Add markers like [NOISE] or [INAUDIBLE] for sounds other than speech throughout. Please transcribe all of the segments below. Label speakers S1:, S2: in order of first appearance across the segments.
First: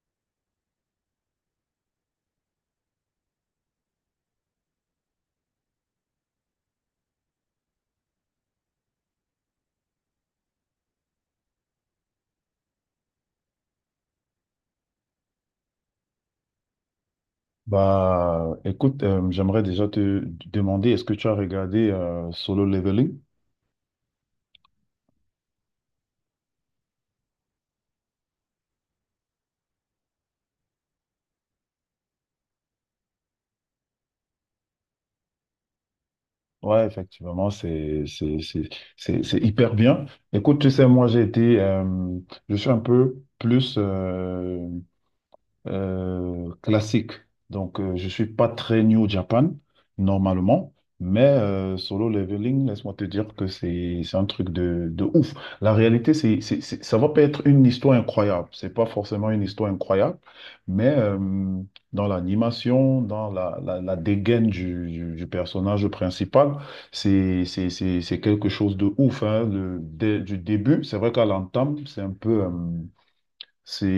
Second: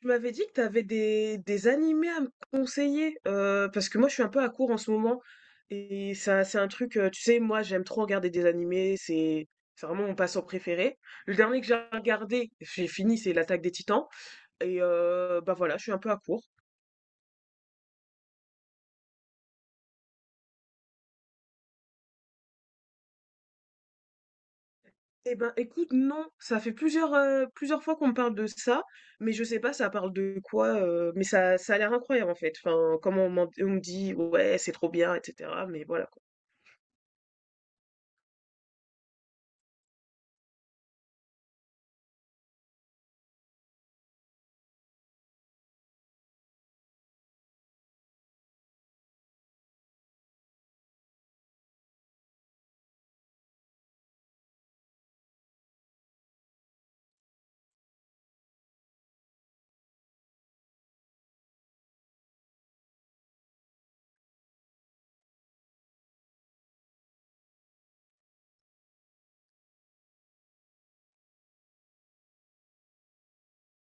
S1: Tu m'avais dit que tu avais des animés à me conseiller, parce que moi je suis un peu à court en ce moment, et ça c'est un truc, tu sais, moi j'aime trop regarder des animés, c'est vraiment mon passe-temps préféré. Le dernier que j'ai regardé, j'ai fini, c'est L'Attaque des Titans, et bah voilà, je suis un peu à court.
S2: J'aimerais déjà te demander, est-ce que tu as regardé Solo Leveling?
S1: Eh ben écoute, non, ça fait plusieurs fois qu'on me parle de ça, mais je sais pas ça parle de quoi, mais ça a l'air incroyable en fait, enfin, comment on, on me dit, ouais, c'est trop bien, etc., mais voilà quoi.
S2: Ouais, effectivement, c'est hyper bien. Écoute, tu sais, moi, je suis un peu plus classique. Donc, je ne suis pas très new au Japan, normalement, mais solo leveling, laisse-moi te dire que c'est un truc de ouf. La réalité, ça va pas être une histoire incroyable. C'est pas forcément une histoire incroyable, mais dans l'animation, dans la dégaine du personnage principal, c'est quelque chose de ouf, hein. Du début, c'est vrai qu'à l'entame, c'est un peu... c'est,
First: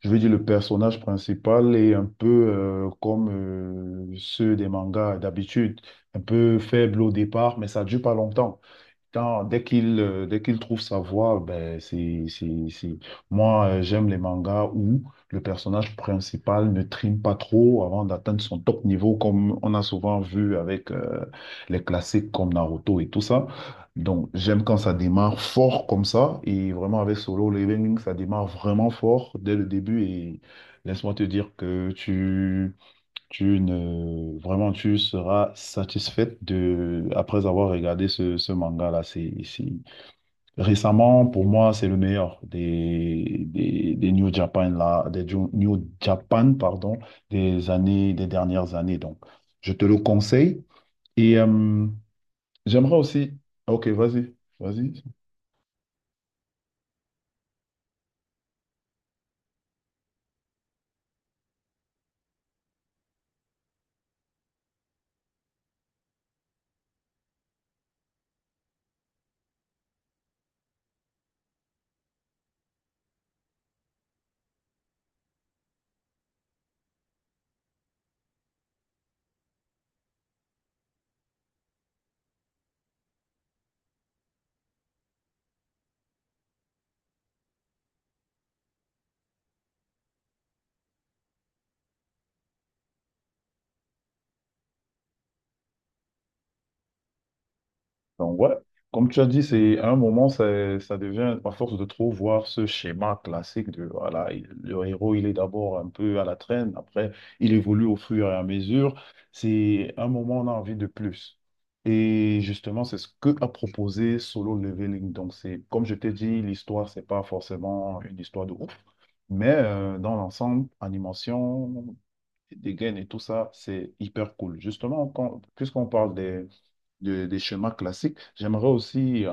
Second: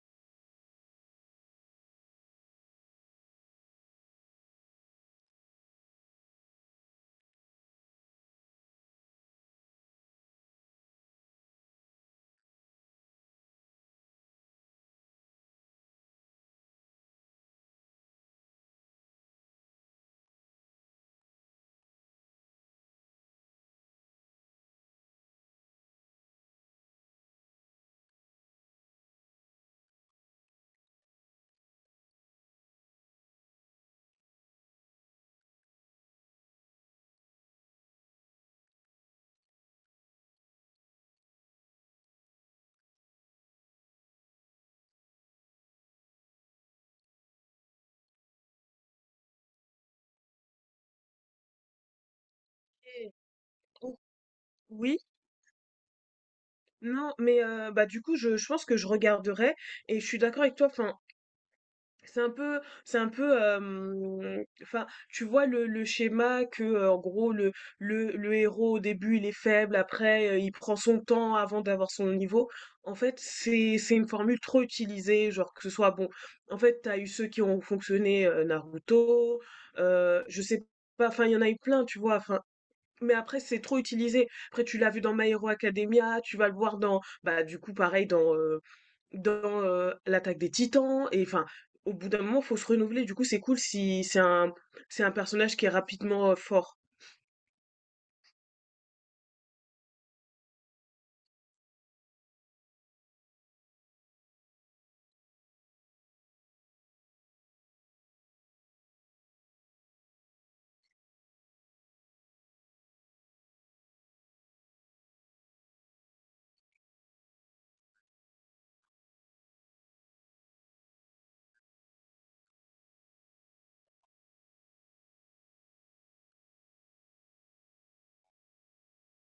S2: je veux dire, le personnage principal est un peu comme ceux des mangas d'habitude, un peu faible au départ, mais ça dure pas longtemps. Dès qu'il dès qu'il trouve sa voie, ben c'est- moi j'aime les mangas où le personnage principal ne trime pas trop avant d'atteindre son top niveau comme on a souvent vu avec les classiques comme Naruto et tout ça. Donc j'aime quand ça démarre fort comme ça et vraiment avec Solo Leveling ça démarre vraiment fort dès le début et laisse-moi te dire que tu tu ne, vraiment, tu seras satisfaite de, après avoir regardé ce manga-là. Récemment, pour moi, c'est le meilleur des New Japan, là, New Japan, pardon, des dernières années. Donc, je te le conseille. Et j'aimerais
S1: Et,
S2: aussi. Ok, vas-y,
S1: oui,
S2: vas-y.
S1: non, mais bah, du coup, je pense que je regarderai et je suis d'accord avec toi, enfin, c'est un peu c'est un peu, enfin, tu vois le schéma que, en gros, le héros, au début, il est faible, après, il prend son temps avant d'avoir son niveau. En fait, c'est une formule trop utilisée, genre que ce soit bon, en fait, t'as eu ceux qui ont fonctionné, Naruto, je sais pas, enfin, il y en a eu plein, tu vois? Enfin, mais après, c'est trop utilisé. Après, tu l'as vu dans My Hero Academia, tu vas le voir dans, bah, du coup, pareil, dans l'attaque des Titans. Et enfin, au bout d'un moment, faut se renouveler. Du coup, c'est cool si c'est un, c'est un personnage qui est rapidement fort.
S2: Donc, ouais, comme tu as dit, c'est à un moment, ça devient, à force de trop voir ce schéma classique de, voilà, le héros, il est d'abord un peu à la traîne, après, il évolue au fur et à mesure. C'est à un moment, on a envie de plus. Et justement, c'est ce que a proposé Solo Leveling. Donc, c'est, comme je t'ai dit, l'histoire, c'est pas forcément une histoire de ouf, mais dans l'ensemble, animation, des gains et tout ça, c'est hyper cool. Justement, puisqu'on parle des des schémas classiques. J'aimerais aussi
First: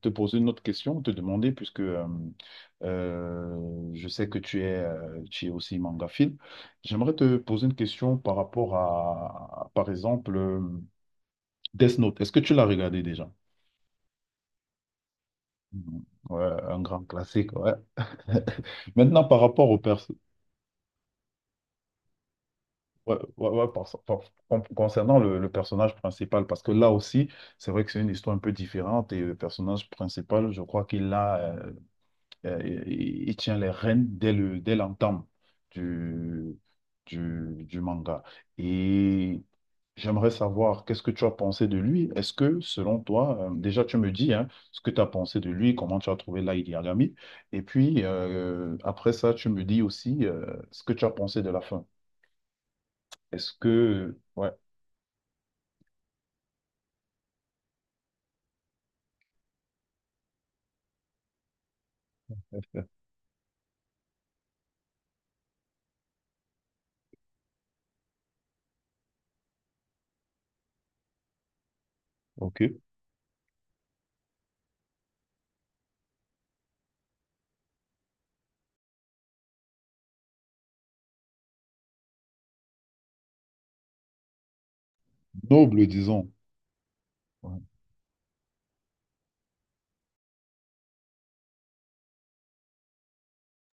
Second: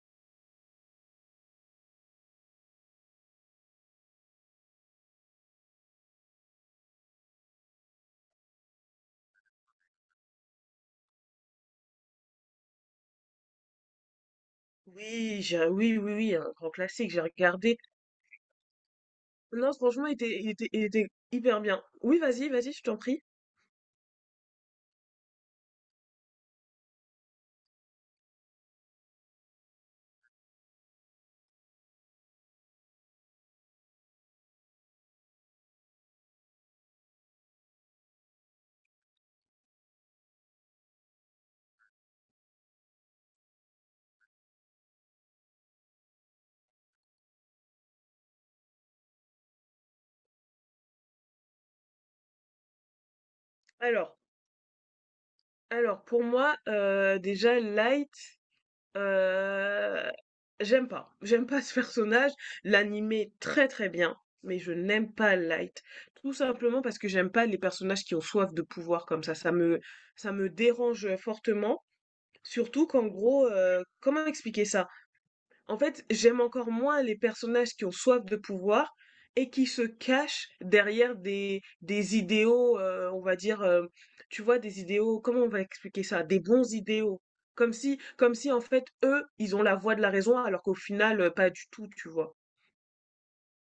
S2: te poser une autre question, te demander, puisque je sais que tu es aussi mangaphile, j'aimerais te poser une question par rapport à, par exemple, Death Note. Est-ce que tu l'as regardé déjà?
S1: Oui, oui,
S2: Mm.
S1: oui, oui,
S2: Ouais,
S1: un grand
S2: un grand
S1: classique, j'ai
S2: classique, ouais.
S1: regardé.
S2: [LAUGHS] Maintenant, par rapport
S1: Non,
S2: au
S1: franchement,
S2: perso...
S1: il était hyper bien. Oui, vas-y, vas-y, je t'en
S2: ouais,
S1: prie.
S2: ouais, ouais, par- par- concernant le personnage principal, parce que là aussi, c'est vrai que c'est une histoire un peu différente et le personnage principal, je crois qu'il a euh, il tient les rênes dès l'entame du, du manga. Et j'aimerais savoir, qu'est-ce que tu as pensé de lui? Est-ce que, selon toi, déjà tu me dis hein, ce que tu as pensé de lui, comment tu as trouvé Light Yagami, et puis après ça, tu me dis aussi ce que tu as pensé de la fin.
S1: Alors,
S2: Ouais,
S1: alors, pour moi, déjà, Light, Heu, j'aime pas. J'aime pas [LAUGHS] ce personnage. L'anime est très, très bien, mais je n'aime pas Light. Tout simplement parce que j'aime pas les personnages qui ont soif de pouvoir comme ça. Ça me dérange fortement.
S2: ok.
S1: Surtout qu'en gros, comment expliquer ça? En fait, j'aime encore moins les personnages qui ont soif de pouvoir et qui se cachent derrière des idéaux, on va dire, tu vois, des idéaux, comment on va
S2: Noble,
S1: expliquer ça?
S2: disons.
S1: Des bons idéaux. Comme si, en fait, eux, ils ont la voix de la raison alors qu'au final, pas du tout, tu vois?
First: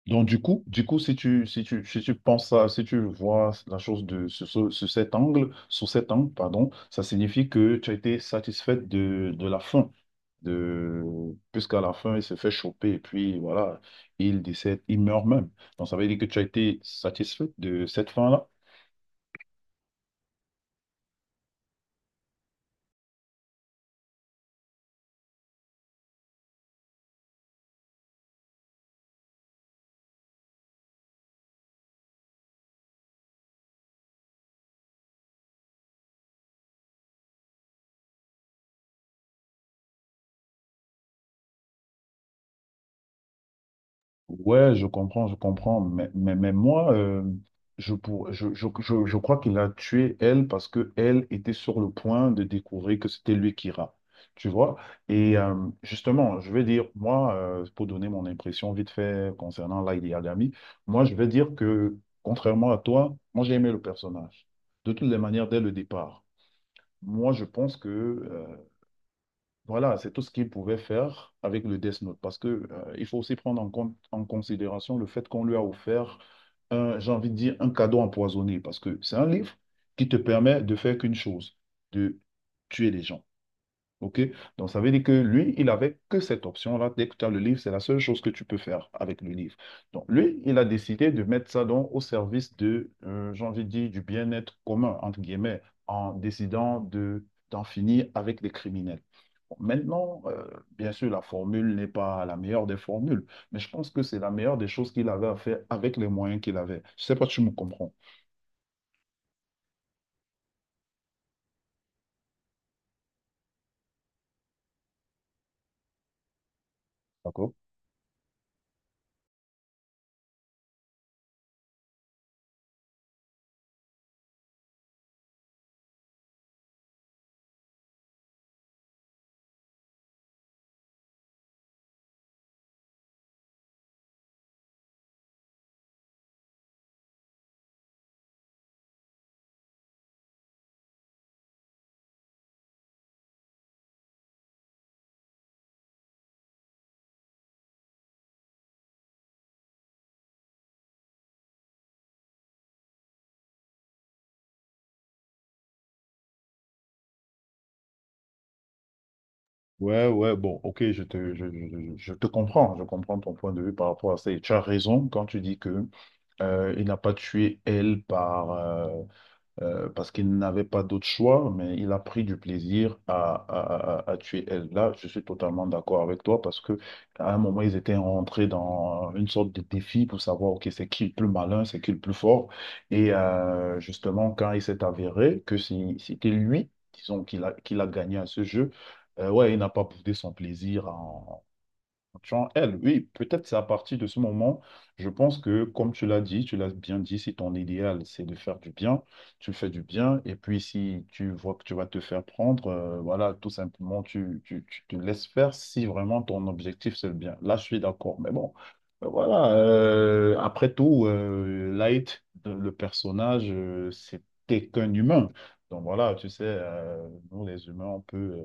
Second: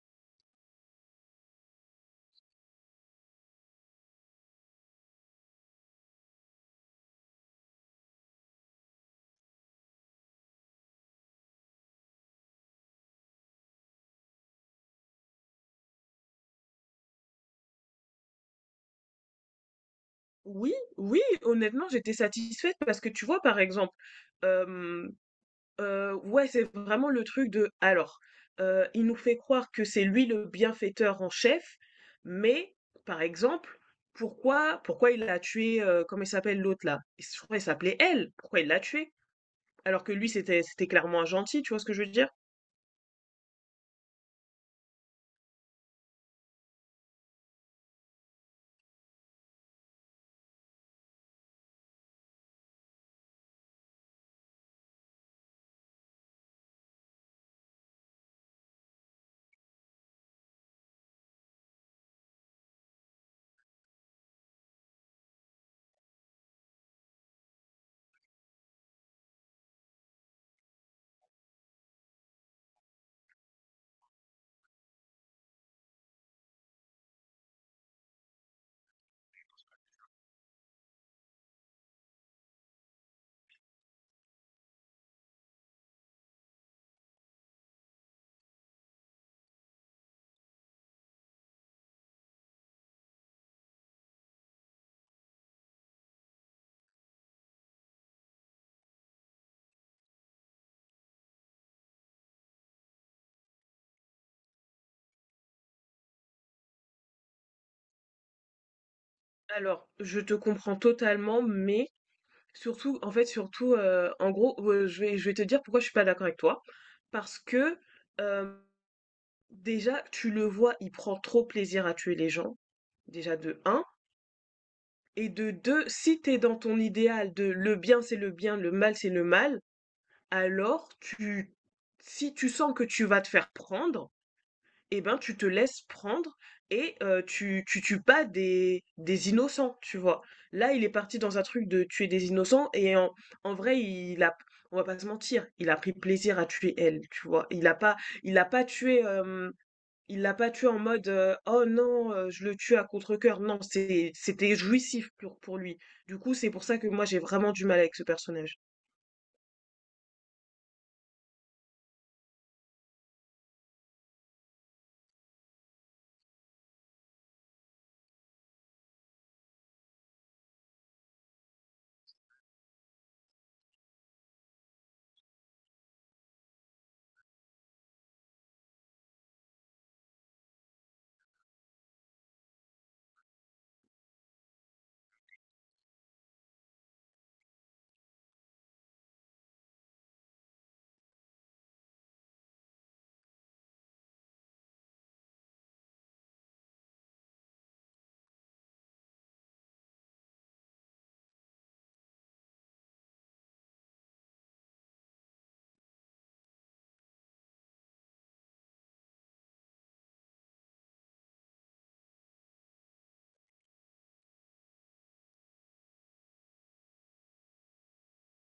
S2: Donc, si tu penses à, si tu vois la chose de, sous, sous cet angle, pardon, ça signifie que tu as été satisfaite de la fin. De, puisqu'à la fin, il se fait choper et puis voilà, il décède, il meurt même. Donc, ça veut dire que tu as été satisfaite de cette fin-là.
S1: Oui, oui, honnêtement, j'étais satisfaite parce que tu vois, par exemple, ouais, c'est vraiment le truc de alors, il nous fait croire que c'est lui le bienfaiteur en chef, mais par exemple, pourquoi il a tué, comment il s'appelle l'autre là? Il s je crois qu'il s'appelait elle. Pourquoi il l'a tué? Alors que lui c'était clairement un gentil, tu vois ce que je veux dire?
S2: Ouais, je comprends, je comprends. Mais moi, je, pour, je crois qu'il a tué elle parce que elle était sur le point de découvrir que c'était lui qui ira. Tu vois? Et justement, je vais dire, moi, pour donner mon impression vite fait concernant Lady Yagami, moi, je vais dire que, contrairement à toi, moi, j'ai aimé le personnage. De toutes les manières, dès le départ. Moi, je pense que voilà, c'est tout ce qu'il pouvait faire avec le Death Note, parce que il faut aussi prendre en compte, en considération le fait qu'on lui a offert un, j'ai envie de dire, un cadeau empoisonné, parce que c'est un livre qui te permet de faire qu'une chose, de tuer les gens. OK? Donc, ça veut dire que lui, il avait que cette option-là. Dès que tu as le livre, c'est la seule chose que tu peux faire avec le livre. Donc, lui, il a décidé de mettre ça donc au service de, j'ai envie de dire, du bien-être commun, entre guillemets, en décidant de, d'en finir avec les criminels. Bon, maintenant, bien sûr, la formule n'est pas la meilleure des formules, mais je pense que c'est la meilleure des choses qu'il avait à faire avec les moyens qu'il avait. Je ne sais pas si tu me comprends.
S1: Alors, je te comprends totalement, mais surtout en fait, surtout, en gros, je vais te dire pourquoi je suis pas d'accord avec toi. Parce
S2: D'accord?
S1: que, hem déjà, tu le vois, il prend trop plaisir à tuer les gens, déjà de un, et de 2, si t'es dans ton idéal de le bien c'est le bien, le mal c'est le mal, alors tu, si tu sens que tu vas te faire prendre, eh ben tu te laisses prendre et tu, tu tues pas des innocents, tu vois. Là, il est parti dans un truc de tuer des innocents et en vrai, on va pas se mentir, il a pris plaisir à tuer elle, tu vois. Il a pas tué. Il l'a pas tué en mode, «Oh non, je le tue à contre-cœur». Non, c'était jouissif pour lui. Du coup, c'est pour ça que moi j'ai vraiment du mal avec ce personnage.
S2: Ouais, ouais, bon, ok, je te comprends, je comprends ton point de vue par rapport à ça. Et tu as raison quand tu dis que il n'a pas tué elle parce qu'il n'avait pas d'autre choix, mais il a pris du plaisir à tuer elle. Là, je suis totalement d'accord avec toi parce que à un moment, ils étaient rentrés dans une sorte de défi pour savoir, OK, c'est qui le plus malin, c'est qui le plus fort. Et justement, quand il s'est avéré que c'était lui, disons, qu'il a gagné à ce jeu, ouais, il n'a pas prouvé son plaisir en tu Genre, elle, oui, peut-être c'est à partir de ce moment, je pense que, comme tu l'as dit, tu l'as bien dit, si ton idéal, c'est de faire du bien, tu fais du bien, et puis si tu vois que tu vas te faire prendre, voilà, tout simplement, tu te laisses faire si vraiment ton objectif, c'est le bien. Là, je suis d'accord, mais bon, voilà, après tout, Light, le personnage, c'était qu'un humain. Donc voilà, tu sais, nous, les humains, on peut...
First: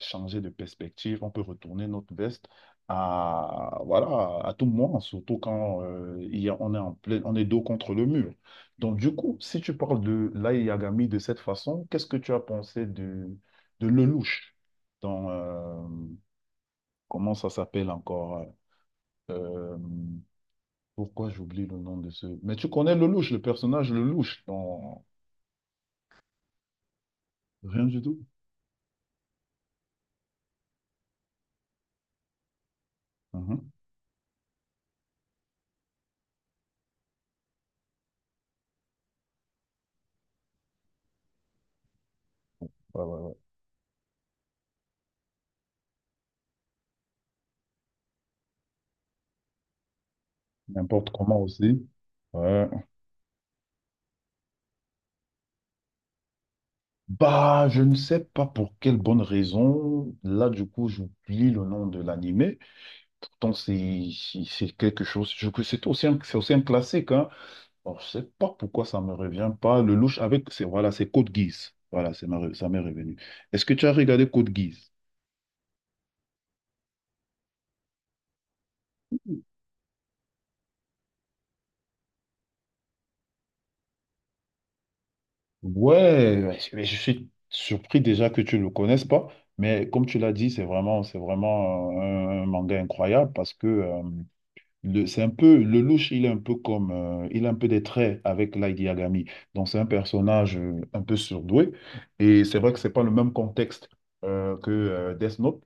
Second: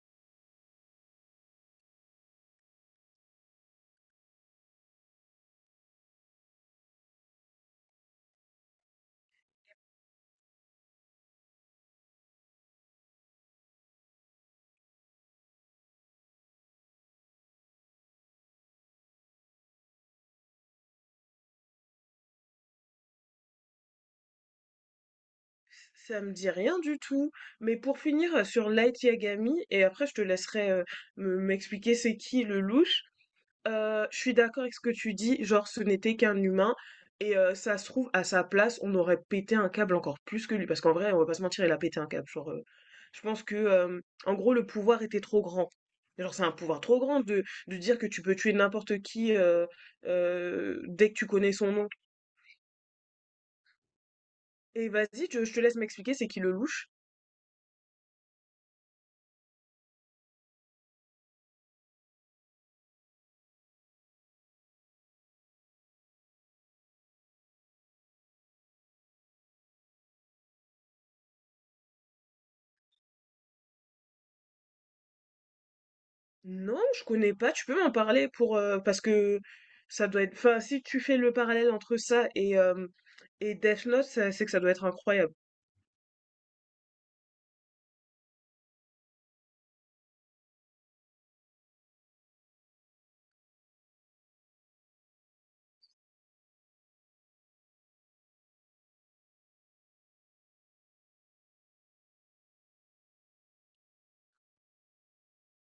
S2: changer de perspective, on peut retourner notre veste à, voilà, à tout moment, surtout quand on est en plein, on est dos contre le mur. Donc, du coup, si tu parles de Lai Yagami de cette façon, qu'est-ce que tu as pensé de Lelouch dans, comment ça s'appelle encore? euh, Pourquoi j'oublie le nom de ce... mais tu connais Lelouch, le personnage Lelouch dans...
S1: Ça me dit rien du tout, mais
S2: Rien
S1: pour
S2: du tout.
S1: finir, sur Light Yagami, et après je te laisserai me m'expliquer c'est qui le louche.
S2: Mhm.
S1: Je suis d'accord avec ce que tu dis, genre ce n'était qu'un humain et ça se trouve à sa place, on aurait pété un câble encore plus que lui. Parce qu'en vrai, on va pas se mentir, il a pété un câble.
S2: Ouais, ouais,
S1: Je
S2: ouais.
S1: pense que, en gros, le pouvoir était trop grand. Genre, c'est un pouvoir trop grand de dire que tu peux tuer n'importe qui, dès
S2: N'importe
S1: que tu
S2: comment
S1: connais son
S2: aussi.
S1: nom.
S2: Ouais.
S1: Et vas-y, je te laisse m'expliquer, c'est qui le louche?
S2: Bah, je ne sais pas pour quelle bonne raison. Là, du coup, j'oublie le nom de l'animé. Pourtant, c'est quelque chose. Je que c'est aussi un classique, hein. Alors, je sais pas pourquoi ça me revient pas. Le louche avec c'est voilà, c'est Code Geass. Voilà, ça m'est revenu. Est-ce que tu as regardé Code Geass?
S1: Non, je connais pas. Tu peux m'en parler, pour parce que ça doit être. Enfin, si tu fais le parallèle entre ça et Death Note, c'est que ça doit être incroyable.
S2: Ouais, ouais, mais je suis surpris déjà que tu ne le connaisses pas. Mais comme tu l'as dit, c'est vraiment un manga incroyable parce que c'est un peu, le louche, il est un peu comme, il a un peu des traits avec Light Yagami. Donc, c'est un personnage un peu surdoué. Et c'est vrai que c'est pas le même contexte que Death Note.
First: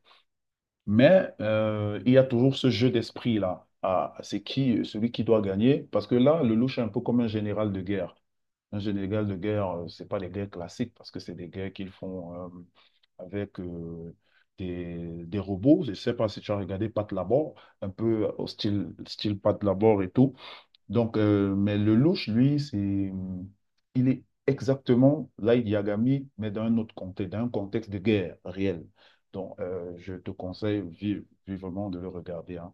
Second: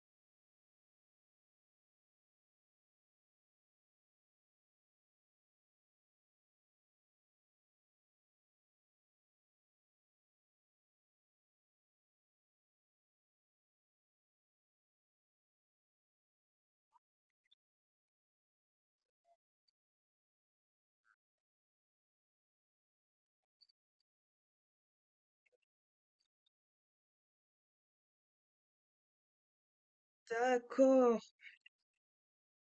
S2: Mais il y a toujours ce jeu d'esprit-là. Ah, c'est qui, celui qui doit gagner. Parce que là, le louche est un peu comme un général de guerre. Un général de guerre, c'est pas des guerres classiques parce que c'est des guerres qu'ils font avec des robots. Je sais pas si tu as regardé Pat Labor, un peu au style, style Pat Labor et tout. Donc, mais le louche, lui, c'est, il est exactement Light Yagami, mais dans un autre contexte, dans un contexte de guerre réelle. Donc, je te conseille
S1: D'accord.
S2: vivement de le regarder, hein.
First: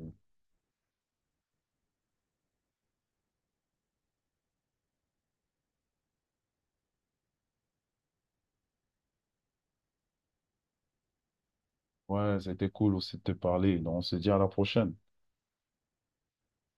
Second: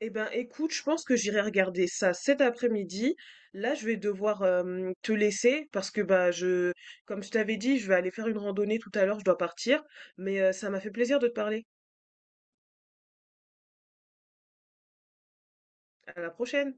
S1: Eh ben, écoute, je pense que j'irai regarder ça cet après-midi. Là, je vais devoir te laisser parce que comme je t'avais dit, je vais aller faire une randonnée tout à l'heure. Je dois partir, mais ça m'a fait plaisir de te parler.
S2: Ouais, c'était cool aussi de te parler. Donc, on se dit à la prochaine.
S1: À la prochaine.